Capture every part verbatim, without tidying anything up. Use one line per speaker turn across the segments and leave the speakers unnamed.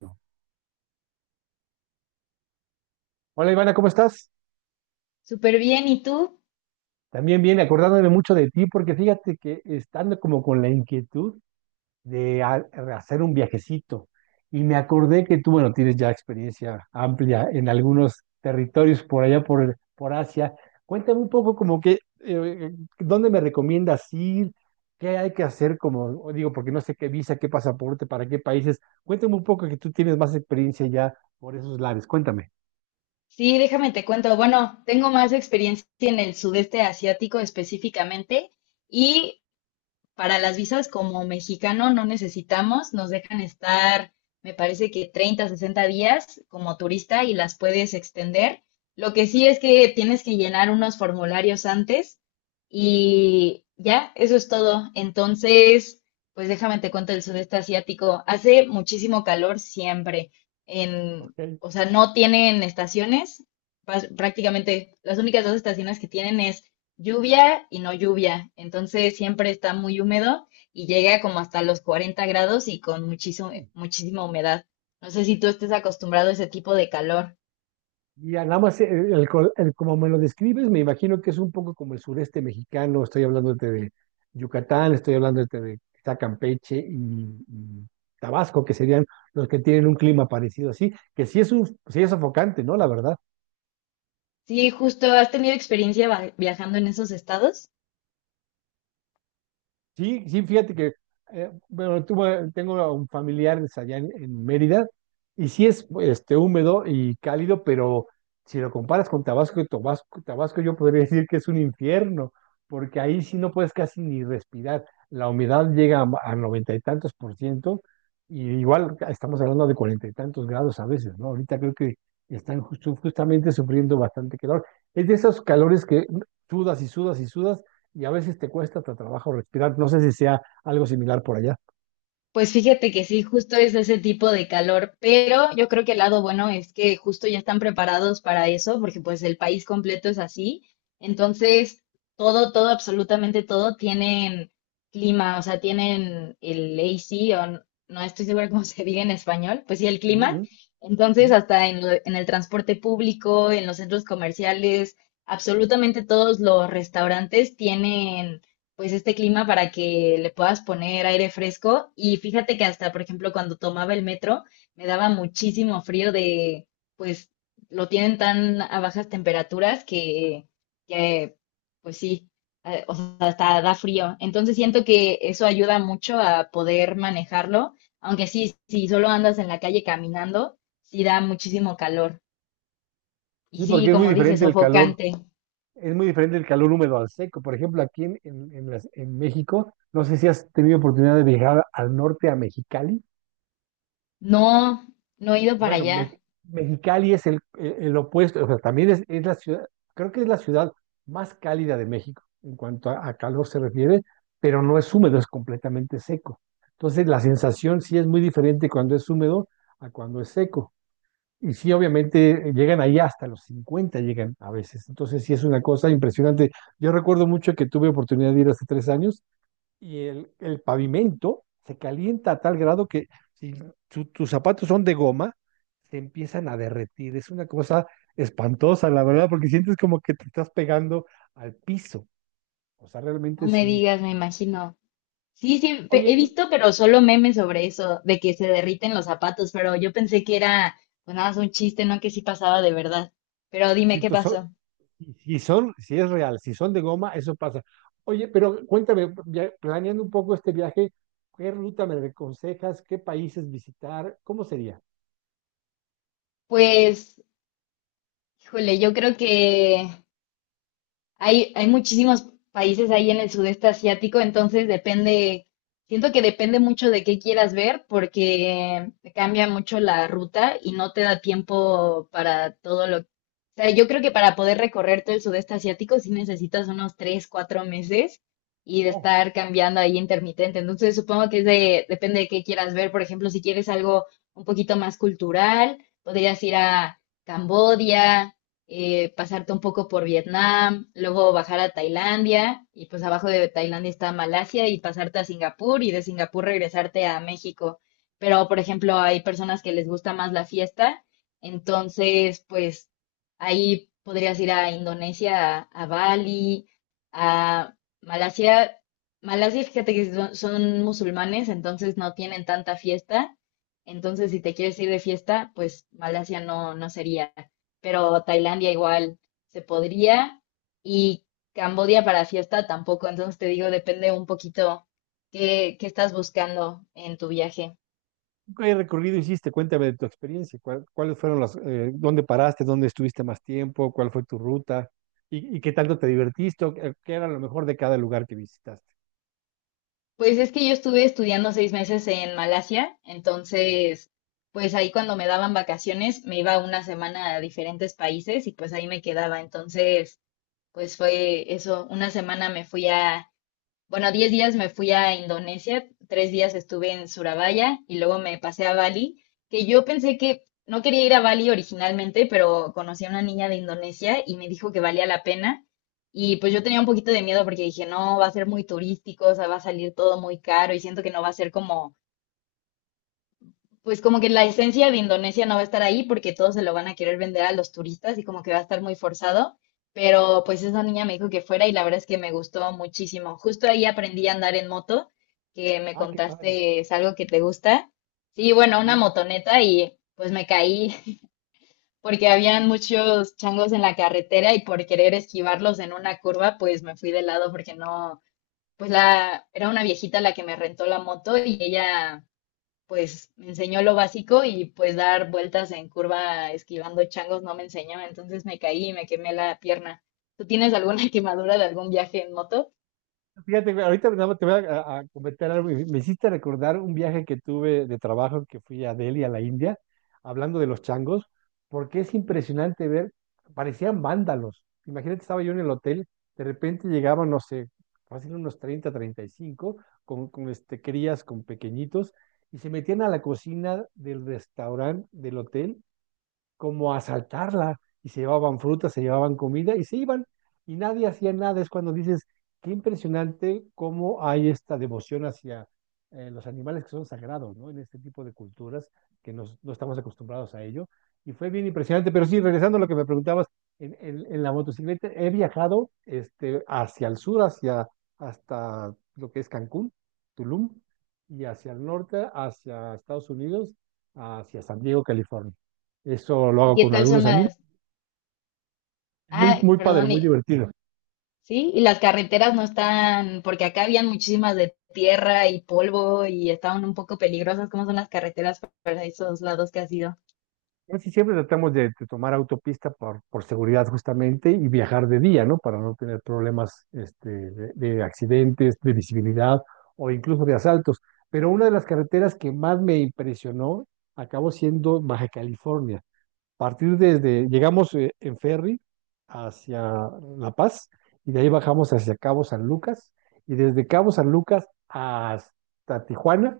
No. Hola Ivana, ¿cómo estás?
Súper bien, ¿y tú?
También bien, acordándome mucho de ti, porque fíjate que estando como con la inquietud de ha- hacer un viajecito, y me acordé que tú, bueno, tienes ya experiencia amplia en algunos territorios por allá, por, por Asia. Cuéntame un poco como que, eh, ¿dónde me recomiendas ir? ¿Qué hay que hacer? Como digo, porque no sé qué visa, qué pasaporte, para qué países. Cuéntame un poco que tú tienes más experiencia ya por esos lares. Cuéntame.
Sí, déjame te cuento. Bueno, tengo más experiencia en el sudeste asiático específicamente y para las visas como mexicano no necesitamos, nos dejan estar, me parece que treinta, sesenta días como turista y las puedes extender. Lo que sí es que tienes que llenar unos formularios antes y ya, eso es todo. Entonces, pues déjame te cuento el sudeste asiático. Hace muchísimo calor siempre. En,
Ok.
o sea, no tienen estaciones. Pas- Prácticamente las únicas dos estaciones que tienen es lluvia y no lluvia, entonces siempre está muy húmedo y llega como hasta los cuarenta grados y con muchísimo, muchísima humedad. No sé si tú estés acostumbrado a ese tipo de calor.
Ya, nada más, eh, el, col- el- como me lo describes, me imagino que es un poco como el sureste mexicano. Estoy hablándote de Yucatán, estoy hablándote de quizá Campeche y, y Tabasco, que serían los que tienen un clima parecido así, que sí es un, sí es sofocante, ¿no? La verdad.
Sí, justo, ¿has tenido experiencia va- viajando en esos estados?
Sí, sí, fíjate que, eh, bueno, tuve- tengo a un familiar es allá en, en Mérida y sí es este, húmedo y cálido, pero si lo comparas con Tabasco, Tabasco, Tabasco yo podría decir que es un infierno, porque ahí sí no puedes casi ni respirar. La humedad llega a a noventa y tantos por ciento y igual estamos hablando de cuarenta y tantos grados a veces, ¿no? Ahorita creo que están justo- justamente sufriendo bastante calor. Es de esos calores que sudas y sudas y sudas y a veces te cuesta hasta trabajo respirar. No sé si sea algo similar por allá.
Pues fíjate que sí, justo es ese tipo de calor, pero yo creo que el lado bueno es que justo ya están preparados para eso, porque pues el país completo es así. Entonces, todo, todo, absolutamente todo tienen clima, o sea, tienen el A C, o n- no estoy segura cómo se diga en español, pues sí, el
Ujú,
clima.
ujú, ujú.
Entonces, hasta en, lo- en el transporte público, en los centros comerciales, absolutamente todos los restaurantes tienen pues este clima para que le puedas poner aire fresco. Y fíjate que hasta, por ejemplo, cuando tomaba el metro, me daba muchísimo frío de, pues lo tienen tan a bajas temperaturas que, que pues sí, eh, o sea, hasta da frío. Entonces siento que eso ayuda mucho a poder manejarlo, aunque sí, si solo andas en la calle caminando, sí da muchísimo calor. Y
Sí,
sí,
porque es muy
como dices,
diferente el calor,
sofocante.
es muy diferente el calor húmedo al seco. Por ejemplo, aquí en, en- en las- en México, no sé si has tenido oportunidad de viajar al norte, a Mexicali.
No, no he ido para
Bueno,
allá.
Me- Mexicali es el, el- el opuesto, o sea, también es, es la ciudad, creo que es la ciudad más cálida de México en cuanto a, a calor se refiere, pero no es húmedo, es completamente seco. Entonces, la sensación sí es muy diferente cuando es húmedo a cuando es seco. Y sí, obviamente llegan ahí hasta los cincuenta llegan a veces. Entonces sí es una cosa impresionante. Yo recuerdo mucho que tuve oportunidad de ir hace tres años y el, el pavimento se calienta a tal grado que si tu- tus zapatos son de goma, se empiezan a derretir. Es una cosa espantosa, la verdad, porque sientes como que te estás pegando al piso. O sea,
No
realmente
me
sí.
digas, me imagino. Sí, sí, pe-
Oye,
he
y
visto, pero solo memes sobre eso, de que se derriten los zapatos, pero yo pensé que era pues nada más un chiste, no que sí pasaba de verdad. Pero dime
si
qué
tus,
pasó.
y si son, si es real, si son de goma, eso pasa. Oye, pero cuéntame, ya planeando un poco este viaje, ¿qué ruta me aconsejas? ¿Qué países visitar? ¿Cómo sería?
Pues, híjole, yo creo que Hay, hay muchísimos países ahí en el sudeste asiático, entonces depende, siento que depende mucho de qué quieras ver porque te cambia mucho la ruta y no te da tiempo para todo lo. O sea, yo creo que para poder recorrer todo el sudeste asiático sí necesitas unos tres, cuatro meses y de
Oh,
estar cambiando ahí intermitente. Entonces supongo que es de, depende de qué quieras ver. Por ejemplo, si quieres algo un poquito más cultural, podrías ir a Cambodia, eh, pasarte un poco por Vietnam, luego bajar a Tailandia y pues abajo de Tailandia está Malasia y pasarte a Singapur y de Singapur regresarte a México. Pero, por ejemplo, hay personas que les gusta más la fiesta, entonces pues ahí podrías ir a Indonesia, a, a Bali, a Malasia. Malasia, fíjate que son son musulmanes, entonces no tienen tanta fiesta. Entonces, si te quieres ir de fiesta, pues Malasia no, no sería, pero Tailandia igual se podría, y Cambodia para fiesta tampoco. Entonces te digo, depende un poquito qué, qué estás buscando en tu viaje.
¿qué recorrido hiciste? Cuéntame de tu experiencia. ¿Cuál- ¿cuáles fueron las, eh, dónde paraste, dónde estuviste más tiempo, cuál fue tu ruta y, y qué tanto te divertiste, o qué qué era lo mejor de cada lugar que visitaste?
Pues es que yo estuve estudiando seis meses en Malasia, entonces pues ahí cuando me daban vacaciones me iba una semana a diferentes países y pues ahí me quedaba. Entonces, pues fue eso, una semana me fui a... Bueno, diez días me fui a Indonesia, tres días estuve en Surabaya y luego me pasé a Bali, que yo pensé que no quería ir a Bali originalmente, pero conocí a una niña de Indonesia y me dijo que valía la pena. Y pues yo tenía un poquito de miedo porque dije, no, va a ser muy turístico, o sea, va a salir todo muy caro y siento que no va a ser como pues como que la esencia de Indonesia no va a estar ahí porque todos se lo van a querer vender a los turistas y como que va a estar muy forzado. Pero pues esa niña me dijo que fuera y la verdad es que me gustó muchísimo. Justo ahí aprendí a andar en moto, que me
Ah, qué padre.
contaste es algo que te gusta. Sí, bueno, una
Sí.
motoneta y pues me caí porque habían muchos changos en la carretera y por querer esquivarlos en una curva, pues me fui de lado porque no, pues la, era una viejita la que me rentó la moto y ella pues me enseñó lo básico y pues dar vueltas en curva esquivando changos no me enseñó, entonces me caí y me quemé la pierna. ¿Tú tienes alguna quemadura de algún viaje en moto?
Fíjate, güey, ahorita nada más te voy a, a- a comentar algo. Y me hiciste recordar un viaje que tuve de trabajo que fui a Delhi, a la India, hablando de los changos, porque es impresionante ver, parecían vándalos. Imagínate, estaba yo en el hotel, de repente llegaban, no sé, fácil unos treinta, treinta y cinco, con, con este, crías, con pequeñitos, y se metían a la cocina del restaurante del hotel como a asaltarla y se llevaban frutas, se llevaban comida y se iban y nadie hacía nada. Es cuando dices, qué impresionante cómo hay esta devoción hacia eh, los animales que son sagrados, ¿no? En este tipo de culturas que nos- no estamos acostumbrados a ello. Y fue bien impresionante, pero sí, regresando a lo que me preguntabas, en, en- en la motocicleta he viajado este, hacia el sur, hacia, hasta lo que es Cancún, Tulum, y hacia el norte, hacia Estados Unidos, hacia San Diego, California. Eso lo
¿Y
hago
qué
con
tal son
algunos amigos.
las...
Muy,
Ah,
muy padre,
perdón,
muy
y-
divertido.
sí, y las carreteras no están, porque acá habían muchísimas de tierra y polvo y estaban un poco peligrosas, ¿cómo son las carreteras para esos lados que has ido?
Casi siempre tratamos de, de tomar autopista por, por seguridad justamente y viajar de día, ¿no? Para no tener problemas este, de, de accidentes, de visibilidad o incluso de asaltos. Pero una de las carreteras que más me impresionó acabó siendo Baja California. Partir desde, llegamos eh, en ferry hacia La Paz y de ahí bajamos hacia Cabo San Lucas y desde Cabo San Lucas hasta Tijuana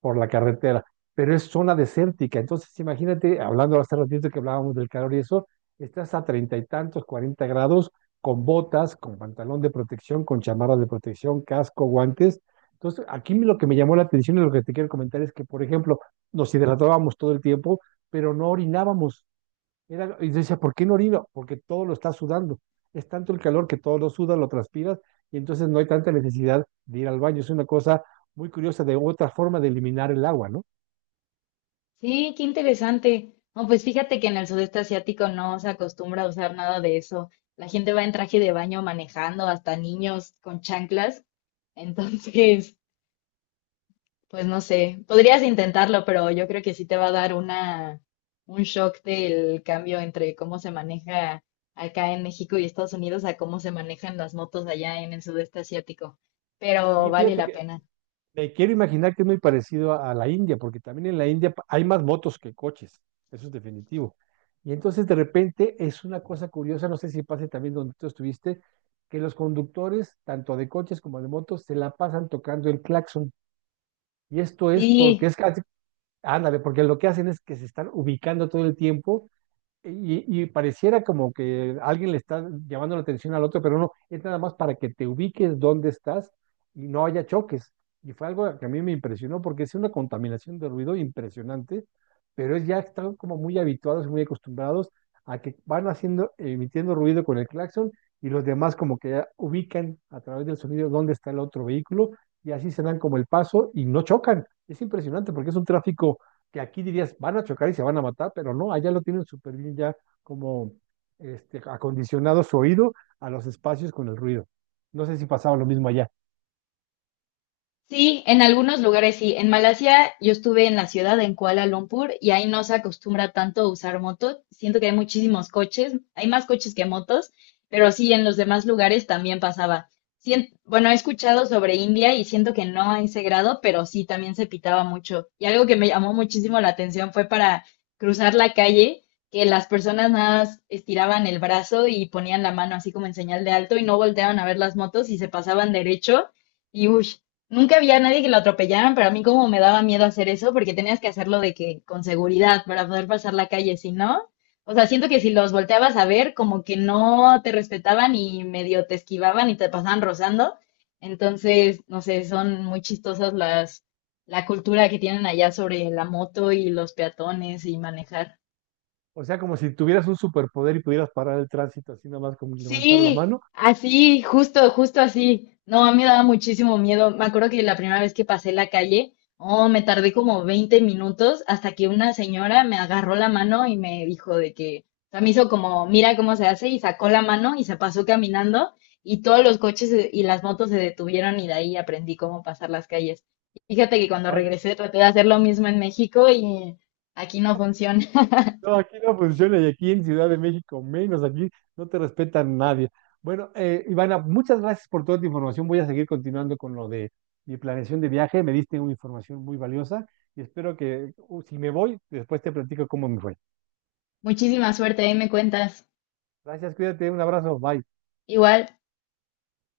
por la carretera, pero es zona desértica. Entonces, imagínate, hablando hace ratito que hablábamos del calor y eso, estás a treinta y tantos, cuarenta grados, con botas, con pantalón de protección, con chamarras de protección, casco, guantes. Entonces, aquí lo que me llamó la atención y lo que te quiero comentar es que, por ejemplo, nos hidratábamos todo el tiempo, pero no orinábamos. Era- y decía, ¿por qué no orino? Porque todo lo está sudando. Es tanto el calor que todo lo suda, lo transpiras, y entonces no hay tanta necesidad de ir al baño. Es una cosa muy curiosa de otra forma de eliminar el agua, ¿no?
Sí, qué interesante. No, pues fíjate que en el sudeste asiático no se acostumbra a usar nada de eso. La gente va en traje de baño manejando, hasta niños con chanclas. Entonces, pues no sé, podrías intentarlo, pero yo creo que sí te va a dar una, un shock del cambio entre cómo se maneja acá en México y Estados Unidos a cómo se manejan las motos allá en el sudeste asiático. Pero
Y
vale
fíjate
la
que
pena.
me quiero imaginar que es muy parecido a, a la India, porque también en la India pa- hay más motos que coches, eso es definitivo. Y entonces de repente es una cosa curiosa, no sé si pase también donde tú estuviste, que los conductores, tanto de coches como de motos, se la pasan tocando el claxon. Y esto es porque
Sí,
es, ándale, porque lo que hacen es que se están ubicando todo el tiempo y, y pareciera como que alguien le está llamando la atención al otro, pero no, es nada más para que te ubiques dónde estás y no haya choques. Y fue algo que a mí me impresionó porque es una contaminación de ruido impresionante, pero es ya están como muy habituados y muy acostumbrados a que van haciendo, emitiendo ruido con el claxon y los demás como que ya ubican a través del sonido dónde está el otro vehículo y así se dan como el paso y no chocan. Es impresionante porque es un tráfico que aquí dirías, van a chocar y se van a matar, pero no, allá lo tienen súper bien ya como este, acondicionado su oído a los espacios con el ruido. No sé si pasaba lo mismo allá.
sí, en algunos lugares sí. En Malasia yo estuve en la ciudad, en Kuala Lumpur, y ahí no se acostumbra tanto a usar motos. Siento que hay muchísimos coches, hay más coches que motos, pero sí, en los demás lugares también pasaba. Sien- bueno, he escuchado sobre India y siento que no a ese grado, pero sí, también se pitaba mucho. Y algo que me llamó muchísimo la atención fue para cruzar la calle, que las personas nada más estiraban el brazo y ponían la mano así como en señal de alto y no volteaban a ver las motos y se pasaban derecho. Y uy, nunca había nadie que lo atropellaran, pero a mí como me daba miedo hacer eso, porque tenías que hacerlo de que con seguridad para poder pasar la calle, si no, o sea, siento que si los volteabas a ver, como que no te respetaban y medio te esquivaban y te pasaban rozando. Entonces, no sé, son muy chistosas las la cultura que tienen allá sobre la moto y los peatones y manejar.
O sea, como si tuvieras un superpoder y pudieras parar el tránsito así nada más como levantar la
Sí,
mano.
así, justo, justo así. No, a mí me daba muchísimo miedo. Me acuerdo que la primera vez que pasé la calle, oh, me tardé como veinte minutos hasta que una señora me agarró la mano y me dijo de que, o sea, me hizo como, mira cómo se hace y sacó la mano y se pasó caminando y todos los coches y las motos se detuvieron y de ahí aprendí cómo pasar las calles. Fíjate que cuando
Ay,
regresé traté de hacer lo mismo en México y aquí no funciona.
no, aquí no funciona y aquí en Ciudad de México menos, aquí no te respetan nadie. Bueno, eh, Ivana, muchas gracias por toda tu información. Voy a seguir continuando con lo de mi planeación de viaje. Me diste una información muy valiosa y espero que uh, si me voy, después te platico cómo me fue.
Muchísima suerte, ahí me cuentas.
Gracias, cuídate, un abrazo, bye.
Igual.